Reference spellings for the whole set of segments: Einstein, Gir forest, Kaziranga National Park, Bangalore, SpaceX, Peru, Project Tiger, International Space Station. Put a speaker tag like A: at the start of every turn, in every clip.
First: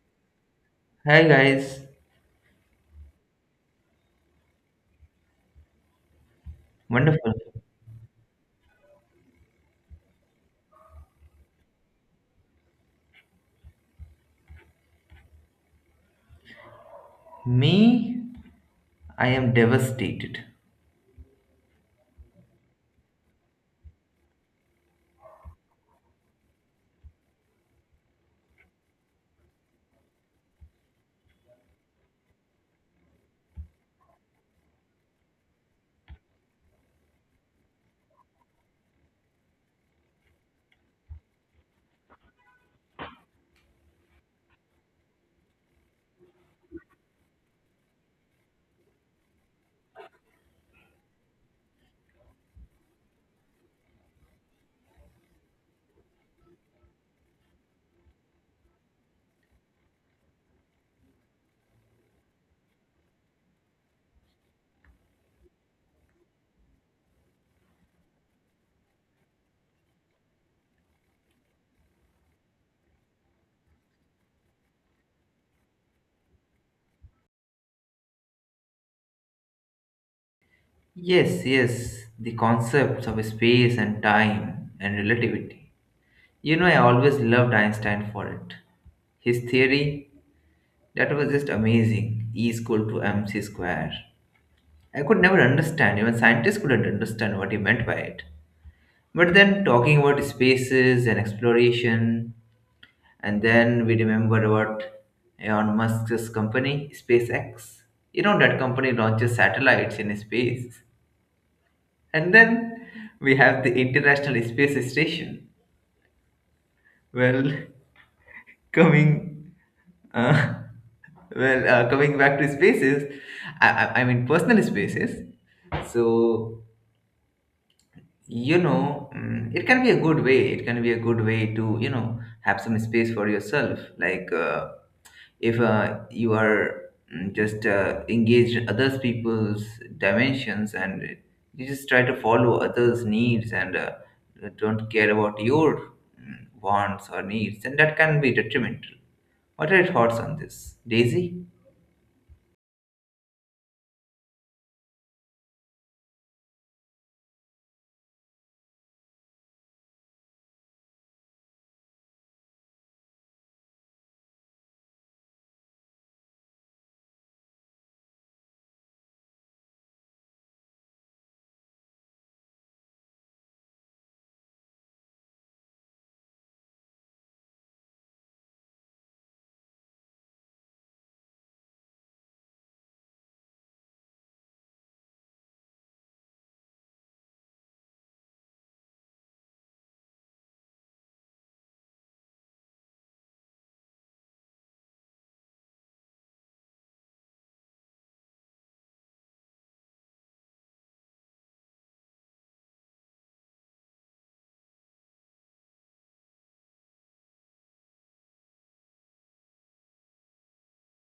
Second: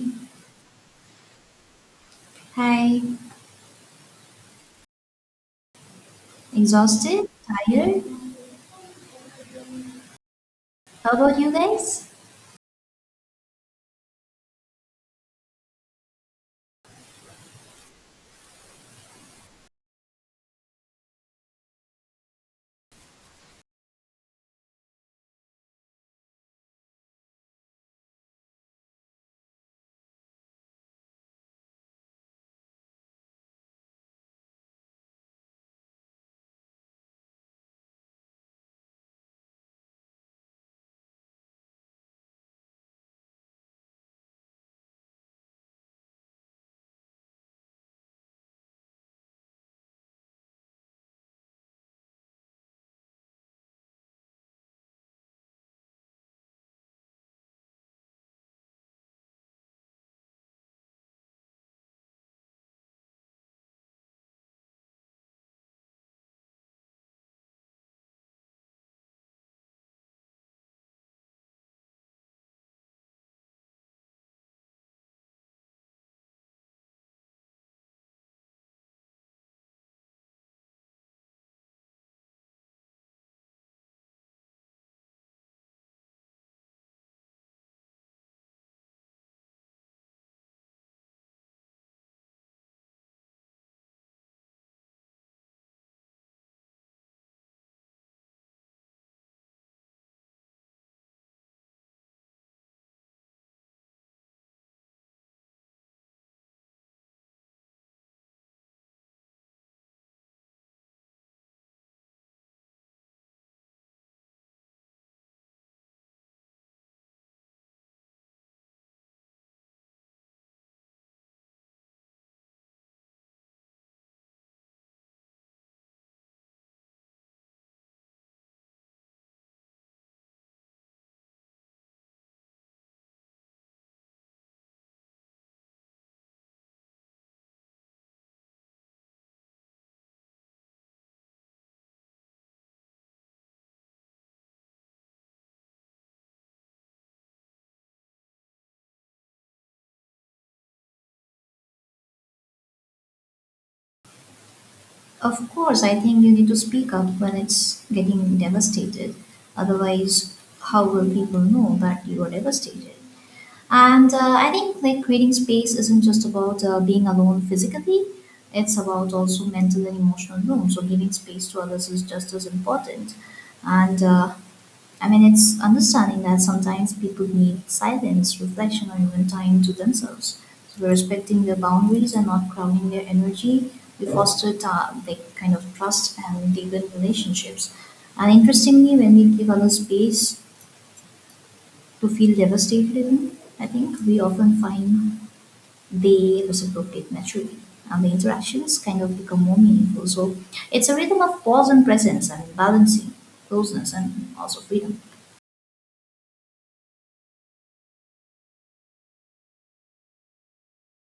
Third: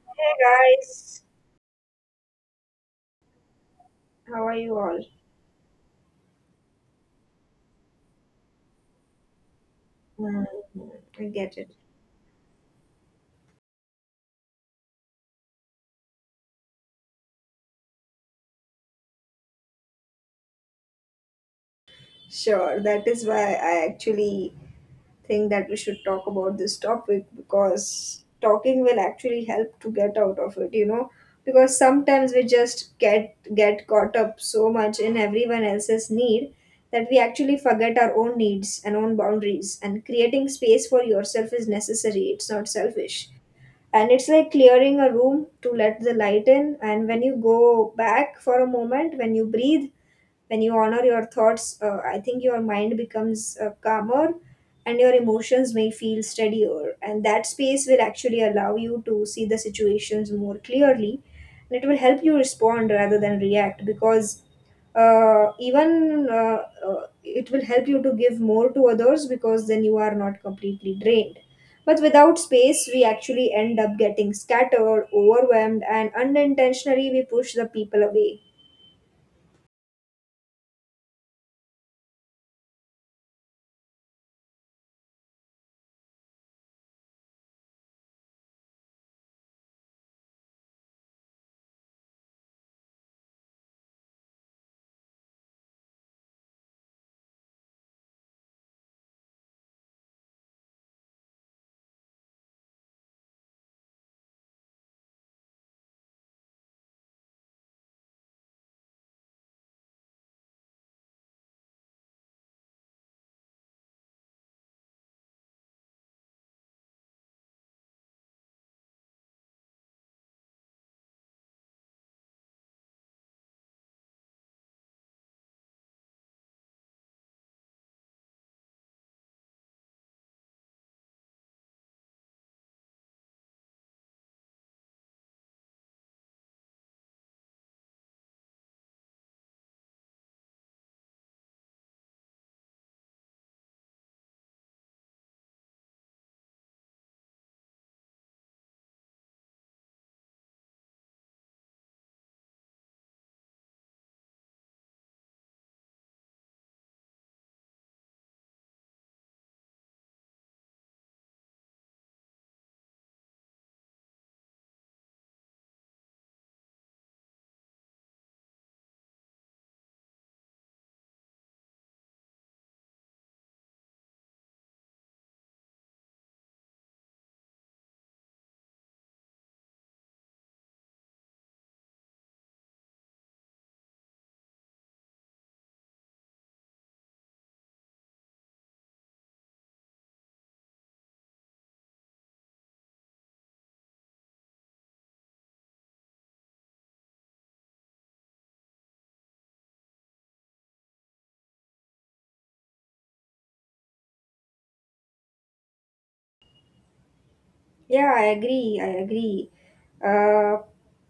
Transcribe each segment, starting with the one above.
A: Hey
B: Hi
A: guys,
B: guys,
C: Hi,
A: how are you all?
C: exhausted,
B: wonderful.
C: tired.
A: Hmm,
C: How
A: I
C: about you
A: get it.
C: guys?
B: Me, I am devastated.
A: Sure, that is why I actually think that we should talk about this topic because talking will actually help to get out of it. Because sometimes we just get caught up so much in everyone else's need that we actually forget our own needs and own boundaries. And creating space for yourself is necessary. It's not selfish. And it's like clearing a room to let the light in, and when you go back for a moment, when you breathe, when you honor your thoughts, I think your mind becomes calmer and your emotions may feel steadier. And that space will actually allow you to see the situations more clearly, and it will help you respond rather than react. Because even It will help you to give more to others because then you are not completely drained. But without space, we actually end up getting scattered, overwhelmed, and unintentionally we push the people away.
B: Yes, yes, the concepts of space and time and relativity. You know, I always loved Einstein for it. His theory, that was just amazing. E is equal to mc square. I could never understand, even scientists couldn't understand what he meant by it. But then talking about spaces and exploration, and then we remember about Elon Musk's company, SpaceX. You know, that company launches satellites in space. And then we have the International Space Station. Well, coming. Uh, well, coming back to spaces, I mean personal spaces. So you know it can be a good way to you know have some space for yourself like if you are just engaged in others people's dimensions and you just try to follow others needs and don't care about your wants or needs, then that can be detrimental. What are your thoughts on this, Daisy?
C: Of course, I think you need to speak up when it's getting devastated. Otherwise, how will people know that you are devastated? And I think like creating space isn't just about being alone physically. It's about also mental and emotional room. So giving space to others is just as important. And I mean, it's understanding that sometimes people need silence, reflection, or even time to themselves. So we're respecting their boundaries and not crowding their energy. We foster like kind of trust and deepen relationships. And interestingly, when we give others space to feel devastated, even, I think we often find they reciprocate naturally. And the interactions kind of become more meaningful. So it's a rhythm of pause and presence and balancing closeness and also freedom.
A: Yeah, I agree. I agree. Uh,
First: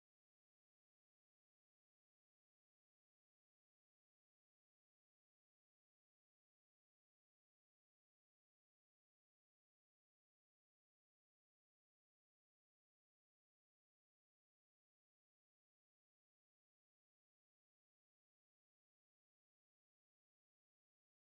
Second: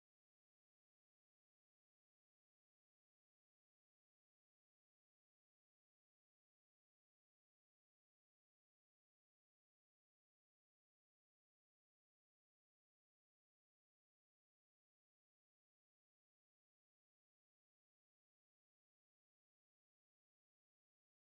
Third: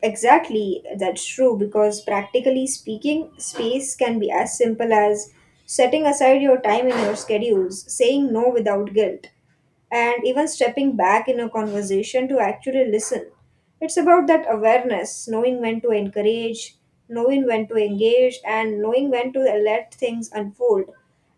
A: exactly, that's true because practically speaking, space can be as simple as setting aside your time in your schedules, saying no without guilt, and even stepping back in a conversation to actually listen. It's about that awareness, knowing when to encourage, knowing when to engage, and knowing when to let things unfold.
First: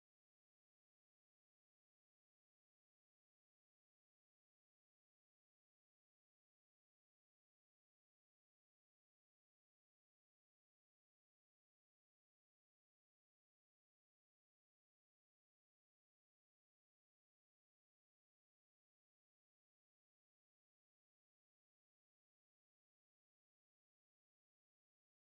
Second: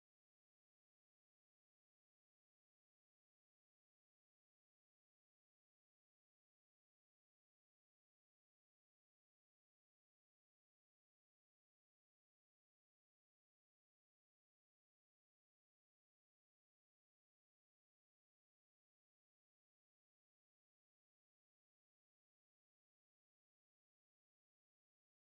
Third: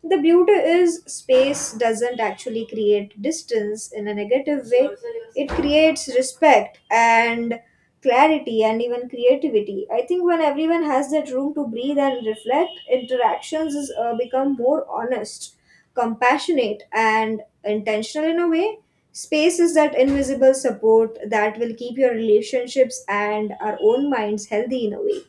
A: The beauty is space doesn't actually create distance in a negative way, it creates respect and clarity and even creativity. I think when everyone has that room to breathe and reflect, interactions become more honest, compassionate and intentional. In a way, space is that invisible support that will keep your relationships and our own minds healthy in a way.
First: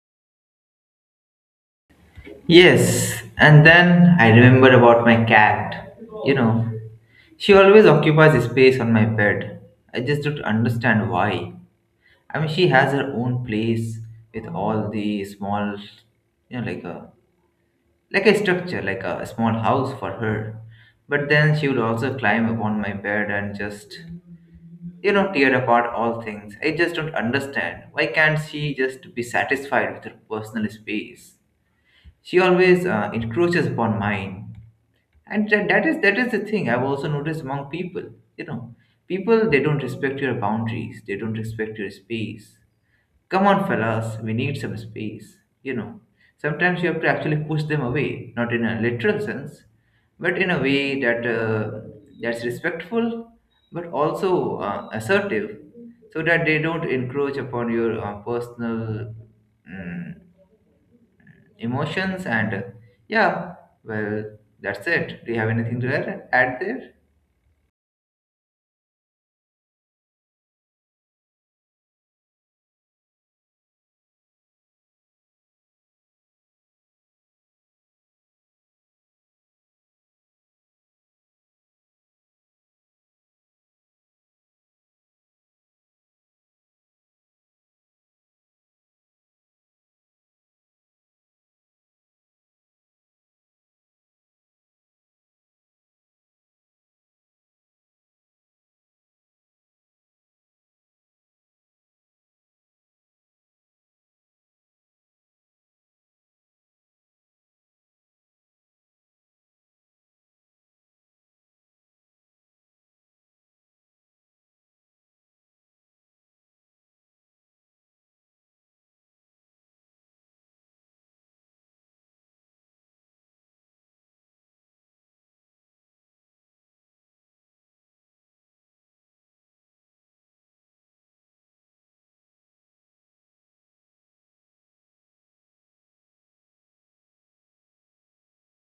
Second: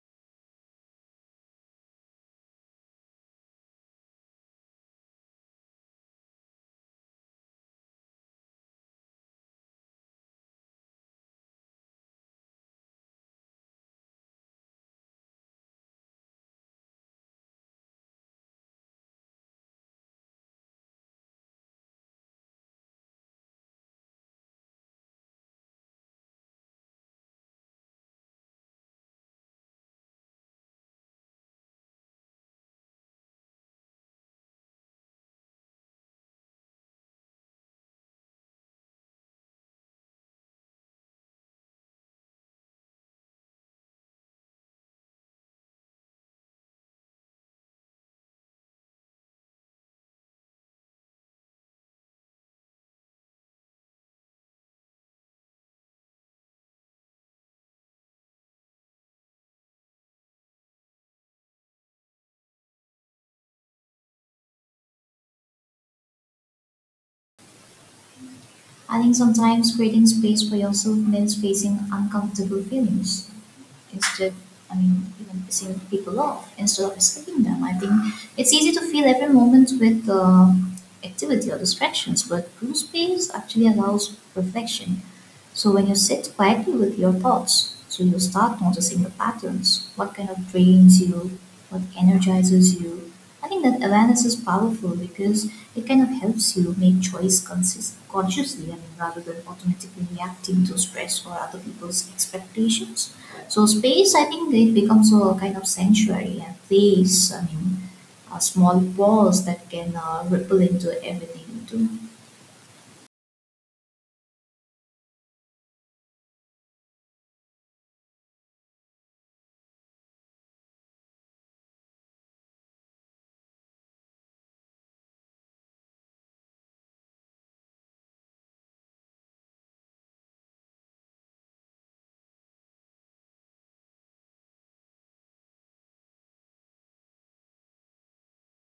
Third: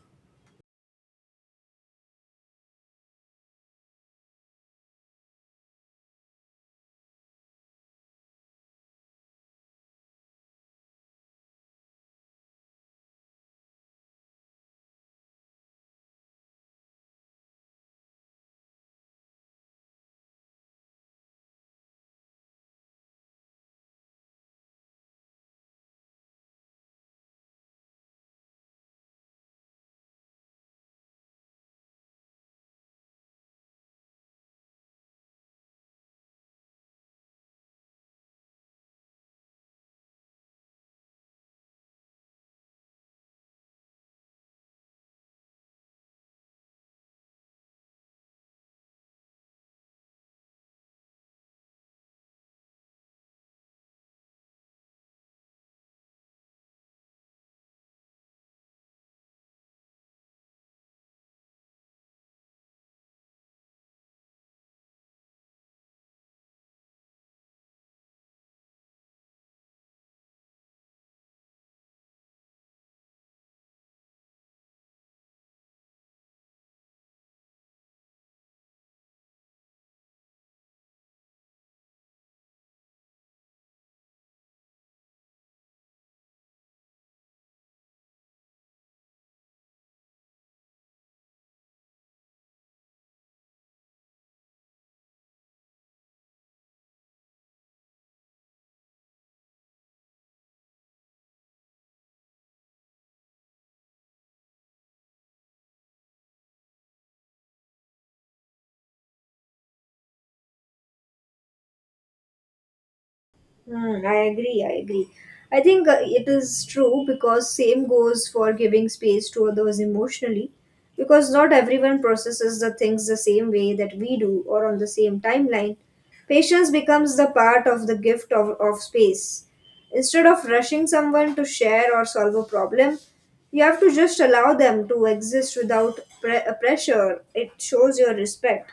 B: Yes, and then I remember about my cat. You know, she always occupies space on my bed. I just don't understand why. I mean, she has her own place with all the small, you know, like a structure, like a small house for her. But then she would also climb upon my bed and just, you know, tear apart all things. I just don't understand. Why can't she just be satisfied with her personal space? She always encroaches upon mine, and that is the thing I've also noticed among people. You know, people, they don't respect your boundaries, they don't respect your space. Come on, fellas, we need some space. You know, sometimes you have to actually push them away, not in a literal sense, but in a way that that's respectful but also assertive, so that they don't encroach upon your personal mm, emotions. And yeah, well, that's it. Do you have anything to add there?
C: I think sometimes creating space for yourself means facing uncomfortable feelings instead, I mean, even pissing people off instead of escaping them. I think it's easy to fill every moment with activity or distractions, but blue space actually allows reflection. So when you sit quietly with your thoughts, so you start noticing the patterns, what kind of drains you, what energizes you. I think that awareness is powerful because it kind of helps you make choice consciously, I mean, rather than automatically reacting to stress or other people's expectations. So space, I think it becomes a kind of sanctuary and place, I mean, a small pause that can ripple into everything. Into.
A: Hmm, I agree. I agree. I think it is true because same goes for giving space to others emotionally, because not everyone processes the things the same way that we do or on the same timeline. Patience becomes the part of the gift of space. Instead of rushing someone to share or solve a problem, you have to just allow them to exist without pressure. It shows your respect.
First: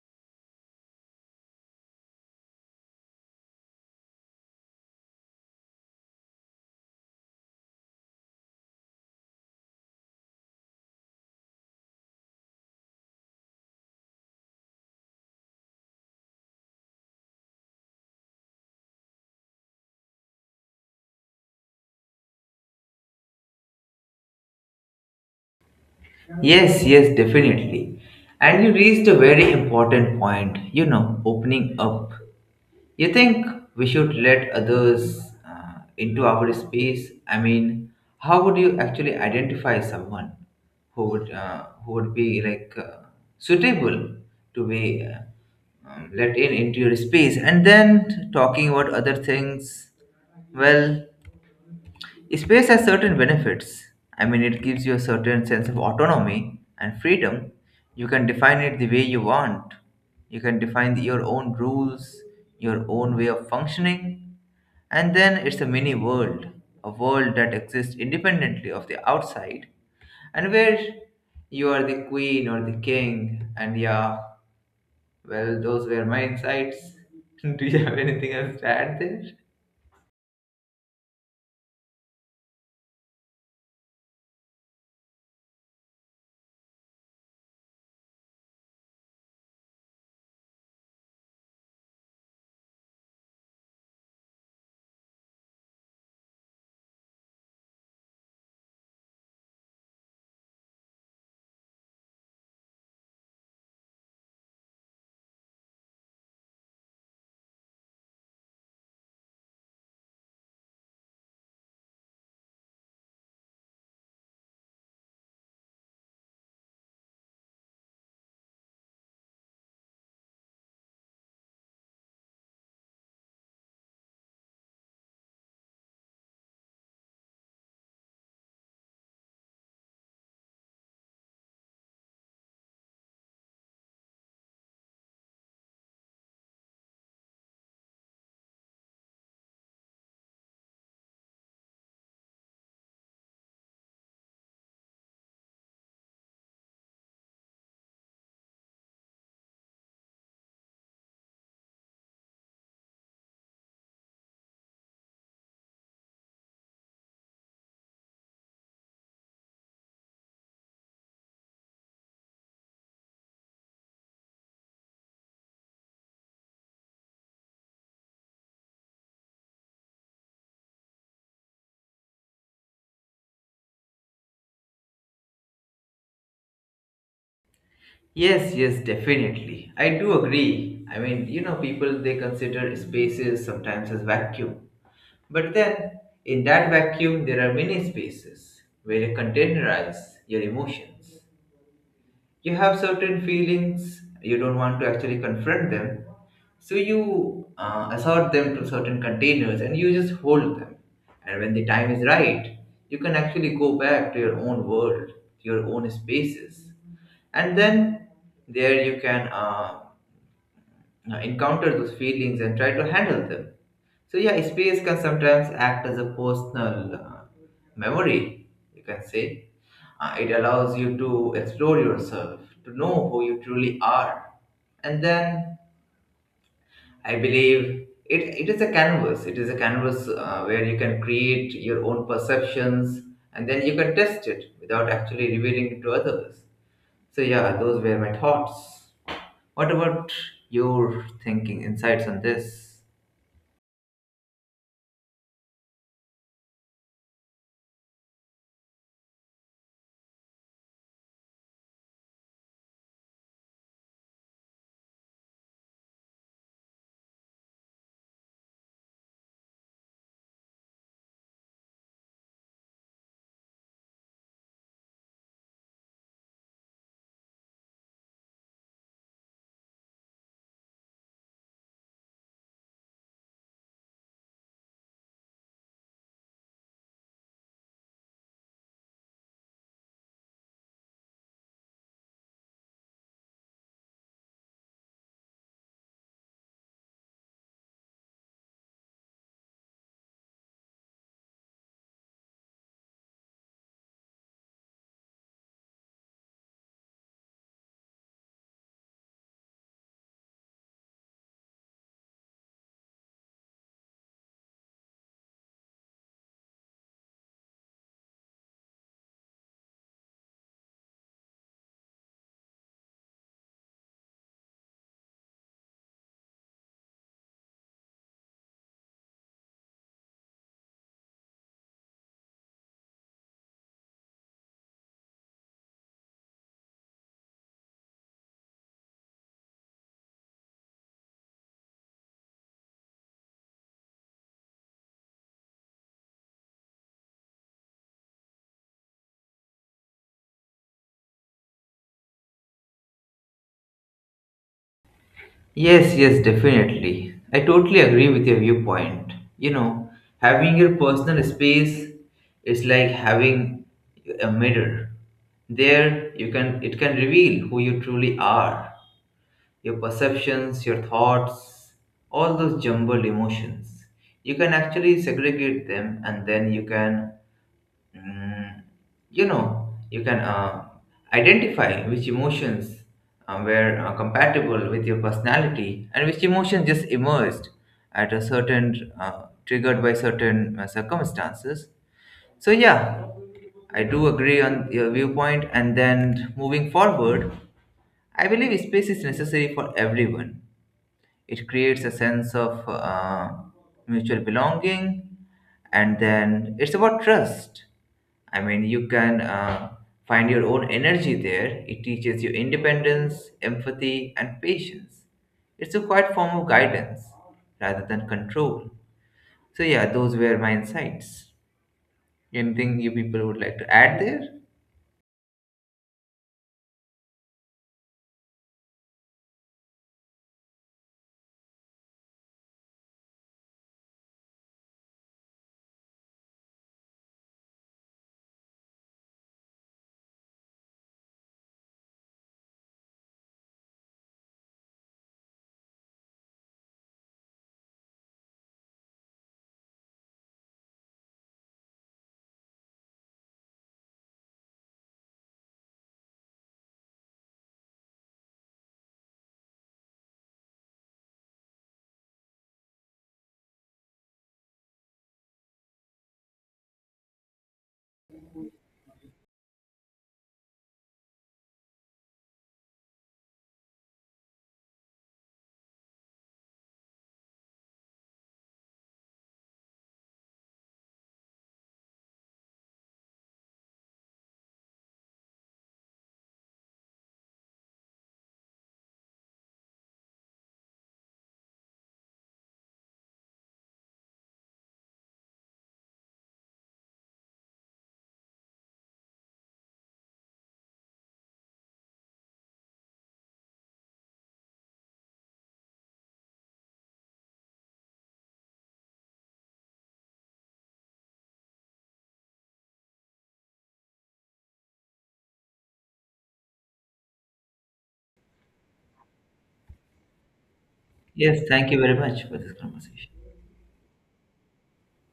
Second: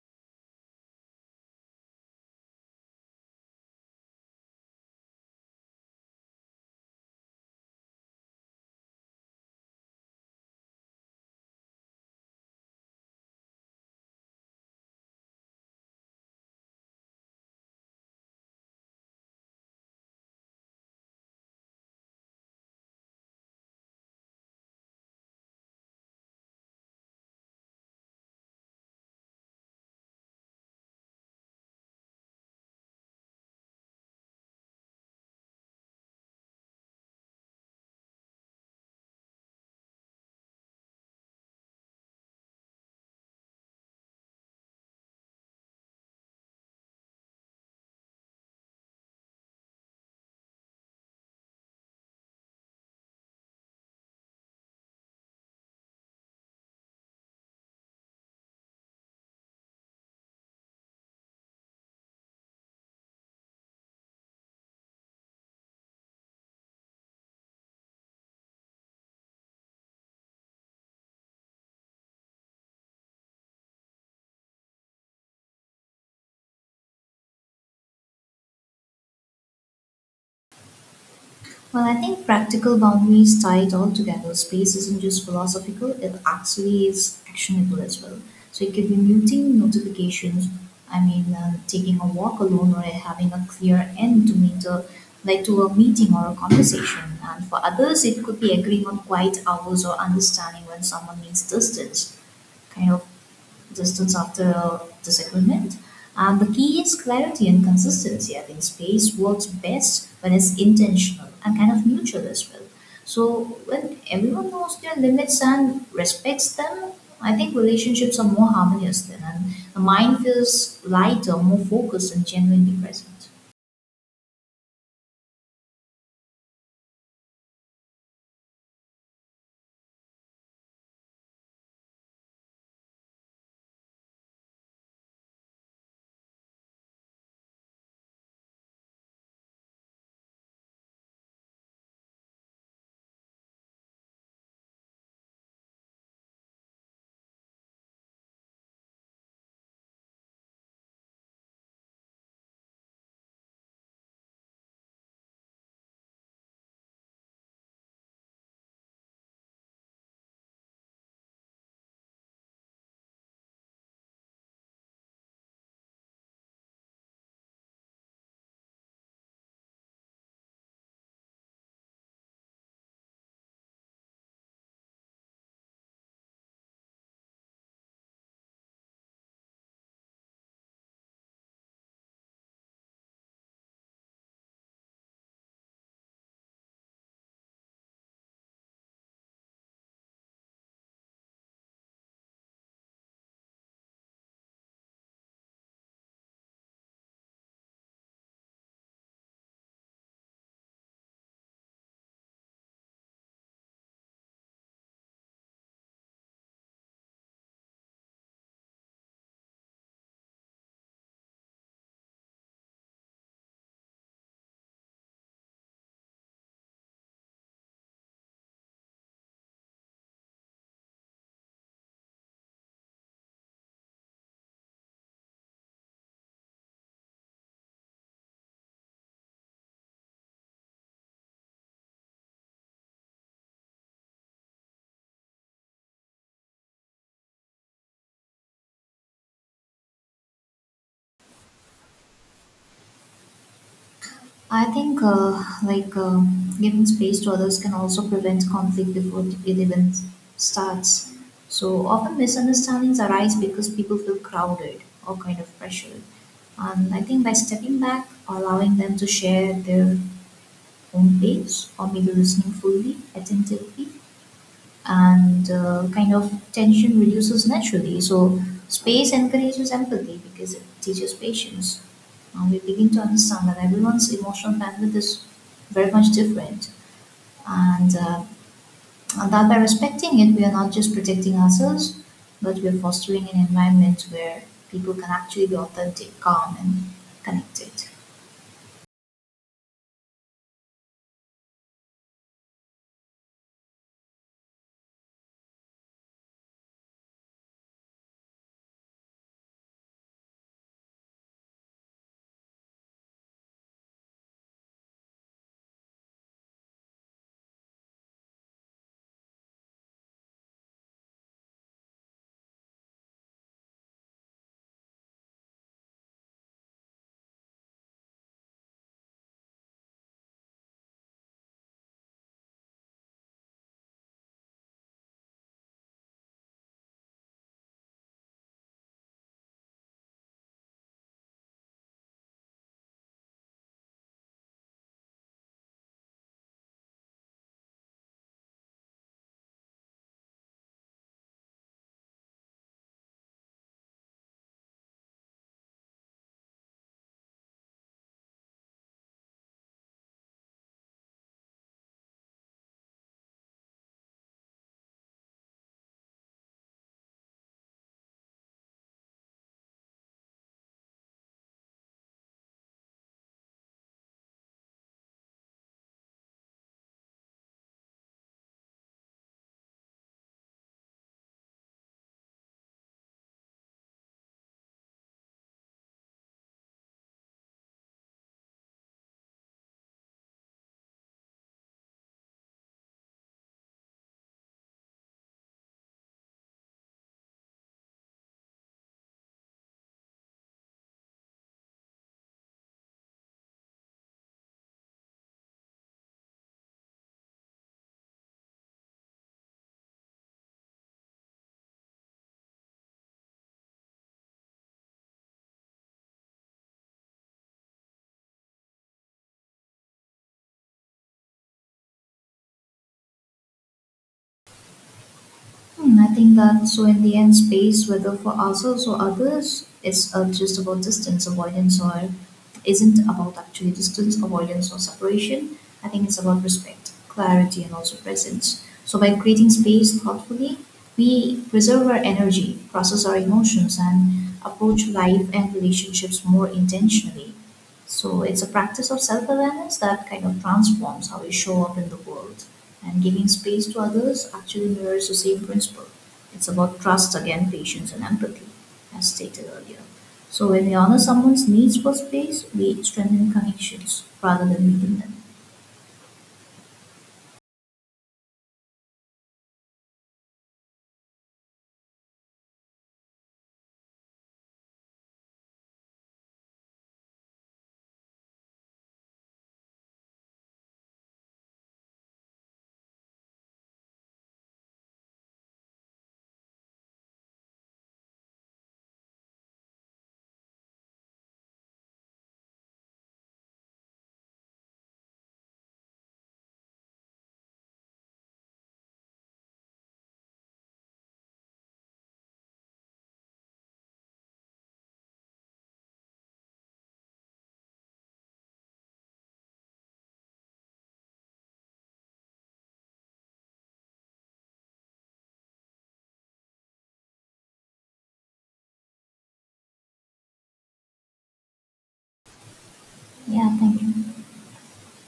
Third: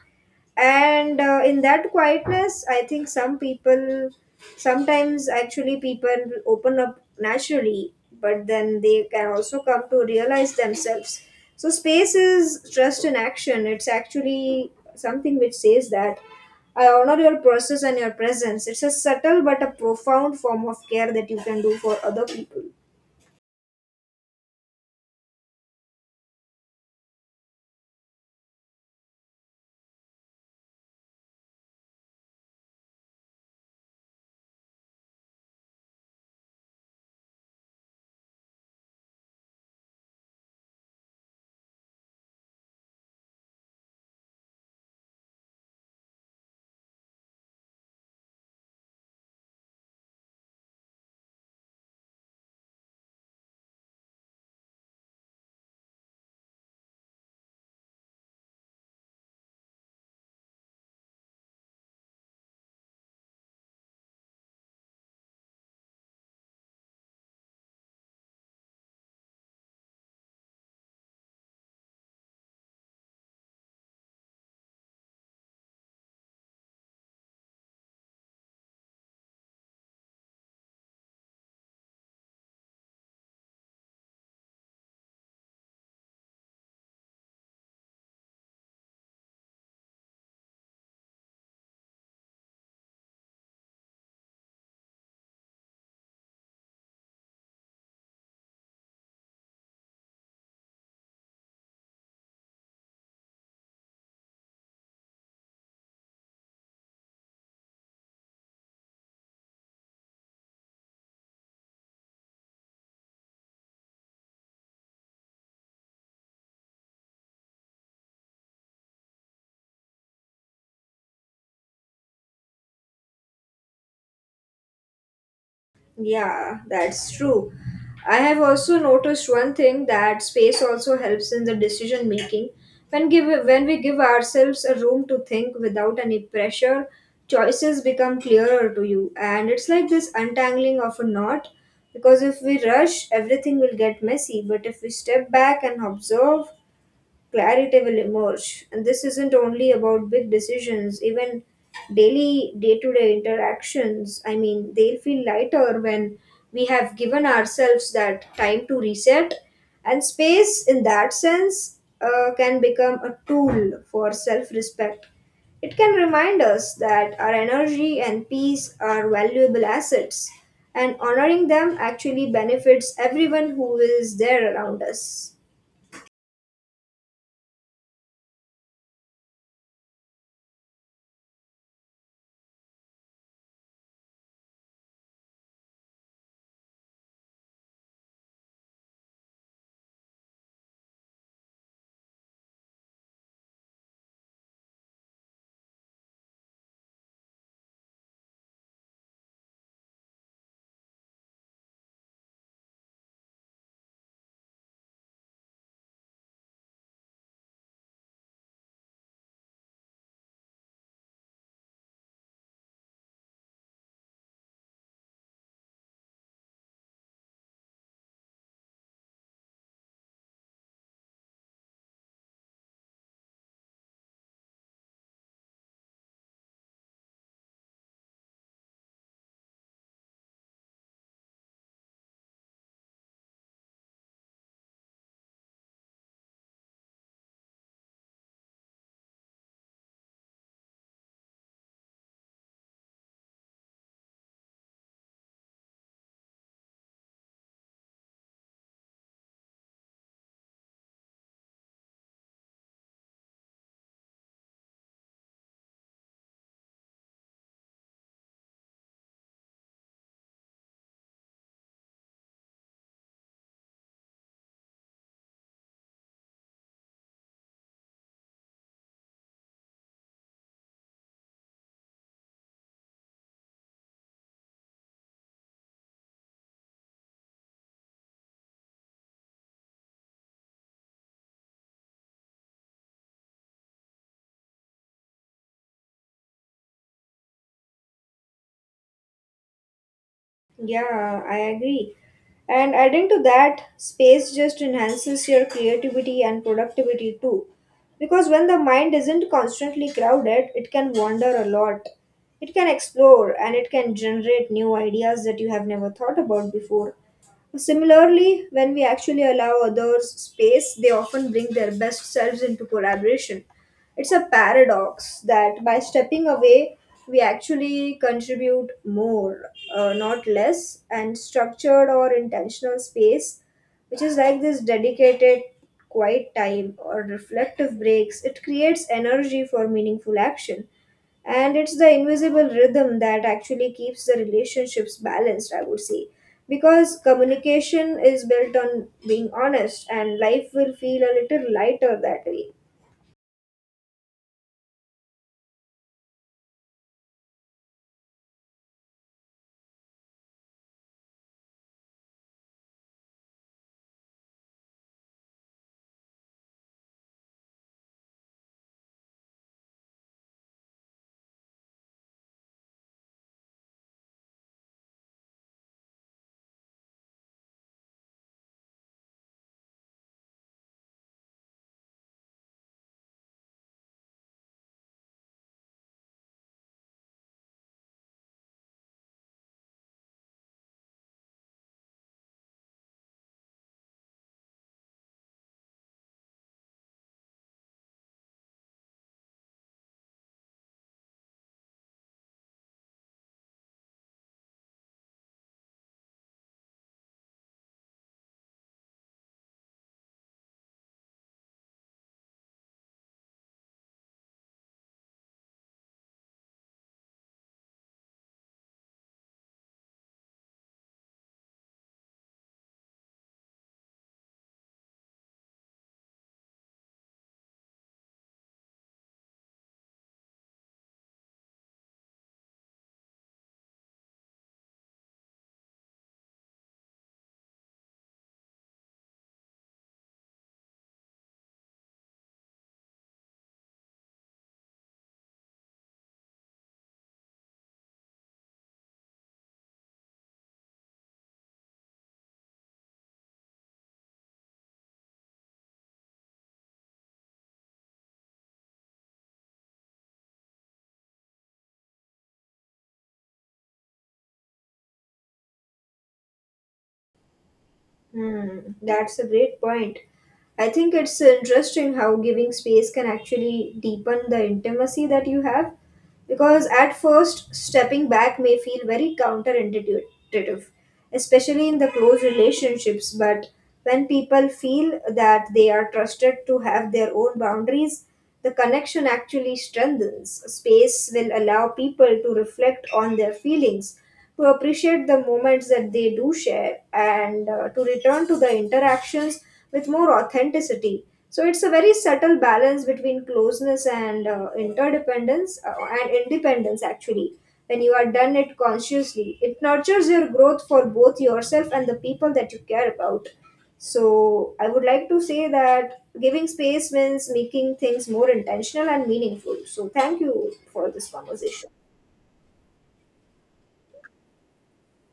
A: And in that quietness, I think some people, sometimes actually people open up naturally, but then they can also come to realize themselves. So, space is trust in action. It's actually something which says that I honor your process and your presence. It's a subtle but a profound form of care that you can do for other people.
B: Yes, yes, definitely. And you reached a very important point, you know, opening up. You think we should let others into our space? I mean, how would you actually identify someone who would be like suitable to be let in into your space? And then talking about other things, well, space has certain benefits. I mean, it gives you a certain sense of autonomy and freedom. You can define it the way you want. You can define your own rules, your own way of functioning. And then it's a mini world, a world that exists independently of the outside, and where you are the queen or the king. And yeah, well, those were my insights. Do you have anything else to add there?
C: Well, I think practical boundaries tie it all together. Space isn't just philosophical, it actually is actionable as well. So it could be muting notifications, I mean, taking a walk alone or having a clear end to meet a, like to a meeting or a conversation. And for others, it could be agreeing on quiet hours or understanding when someone needs distance, kind of distance after disagreement. And the key is clarity and consistency. I think space works best when it's intentional and kind of mutual as well. So when everyone knows their limits and respects them, I think relationships are more harmonious then, and the mind feels lighter, more focused, and genuinely present.
A: Yeah, that's true. I have also noticed one thing, that space also helps in the decision making. When we give ourselves a room to think without any pressure, choices become clearer to you. And it's like this untangling of a knot, because if we rush, everything will get messy. But if we step back and observe, clarity will emerge. And this isn't only about big decisions, even daily day to day interactions. I mean, they'll feel lighter when we have given ourselves that time to reset. And space, in that sense, can become a tool for self respect. It can remind us that our energy and peace are valuable assets, and honoring them actually benefits everyone who is there around us.
B: Yes, yes, definitely. I do agree. I mean, you know, people they consider spaces sometimes as vacuum. But then, in that vacuum, there are many spaces where you containerize your emotions. You have certain feelings you don't want to actually confront them, so you assort them to certain containers and you just hold them, and when the time is right, you can actually go back to your own world, your own spaces, and then there you can encounter those feelings and try to handle them. So yeah, space can sometimes act as a personal memory, you can say. It allows you to explore yourself, to know who you truly are. And then I believe it is a canvas. It is a canvas where you can create your own perceptions, and then you can test it without actually revealing it to others. So yeah, those were my thoughts. What about your thinking, insights on this?
C: I think giving space to others can also prevent conflict before it even starts. So often misunderstandings arise because people feel crowded or kind of pressured. And I think by stepping back, allowing them to share their own pace, or maybe listening fully, attentively, and kind of tension reduces naturally. So, space encourages empathy because it teaches patience. And we begin to understand that everyone's emotional bandwidth is very much different, and, uh, and that by respecting it, we are not just protecting ourselves, but we are fostering an environment where people can actually be authentic, calm, and connected.
A: Yeah, I agree. And adding to that, space just enhances your creativity and productivity too. Because when the mind isn't constantly crowded, it can wander a lot. It can explore and it can generate new ideas that you have never thought about before. Similarly, when we actually allow others space, they often bring their best selves into collaboration. It's a paradox that by stepping away, we actually contribute more, not less, and structured or intentional space, which is like this dedicated quiet time or reflective breaks, it creates energy for meaningful action, and it's the invisible rhythm that actually keeps the relationships balanced, I would say, because communication is built on being honest and life will feel a little lighter that way.
B: Yes, yes, definitely. I totally agree with your viewpoint. You know, having your personal space is like having a mirror. There you can it can reveal who you truly are. Your perceptions, your thoughts, all those jumbled emotions. You can actually segregate them, and then you can Mm, you know, you can identify which emotions were compatible with your personality and which emotions just emerged at a certain, triggered by certain circumstances. So, yeah, I do agree on your viewpoint. And then moving forward, I believe space is necessary for everyone. It creates a sense of mutual belonging, and then it's about trust. I mean, you can find your own energy there. It teaches you independence, empathy and patience. It's a quiet form of guidance rather than control. So yeah, those were my insights. Anything you people would like to add there?
C: Hmm, I think that so in the end, space, whether for ourselves or others, is just about distance avoidance or isn't about actually distance avoidance or separation. I think it's about respect, clarity, and also presence. So by creating space thoughtfully, we preserve our energy, process our emotions, and approach life and relationships more intentionally. So it's a practice of self awareness that kind of transforms how we show up in the world and giving space to others actually mirrors the same principle. It's about trust again, patience, and empathy, as stated earlier. So when we honor someone's needs for space, we strengthen connections rather than weaken them.
A: Hmm, that's a great point. I think it's interesting how giving space can actually deepen the intimacy that you have, because at first, stepping back may feel very counterintuitive, especially in the close relationships. But when people feel that they are trusted to have their own boundaries, the connection actually strengthens. Space will allow people to reflect on their feelings, to appreciate the moments that they do share, and to return to the interactions with more authenticity. So it's a very subtle balance between closeness and interdependence and independence, actually. When you are done it consciously, it nurtures your growth for both yourself and the people that you care about. So I would like to say that giving space means making things more intentional and meaningful. So thank you for this
B: Yes, thank
A: conversation.
B: you very much for this conversation.
C: Yeah, thank you.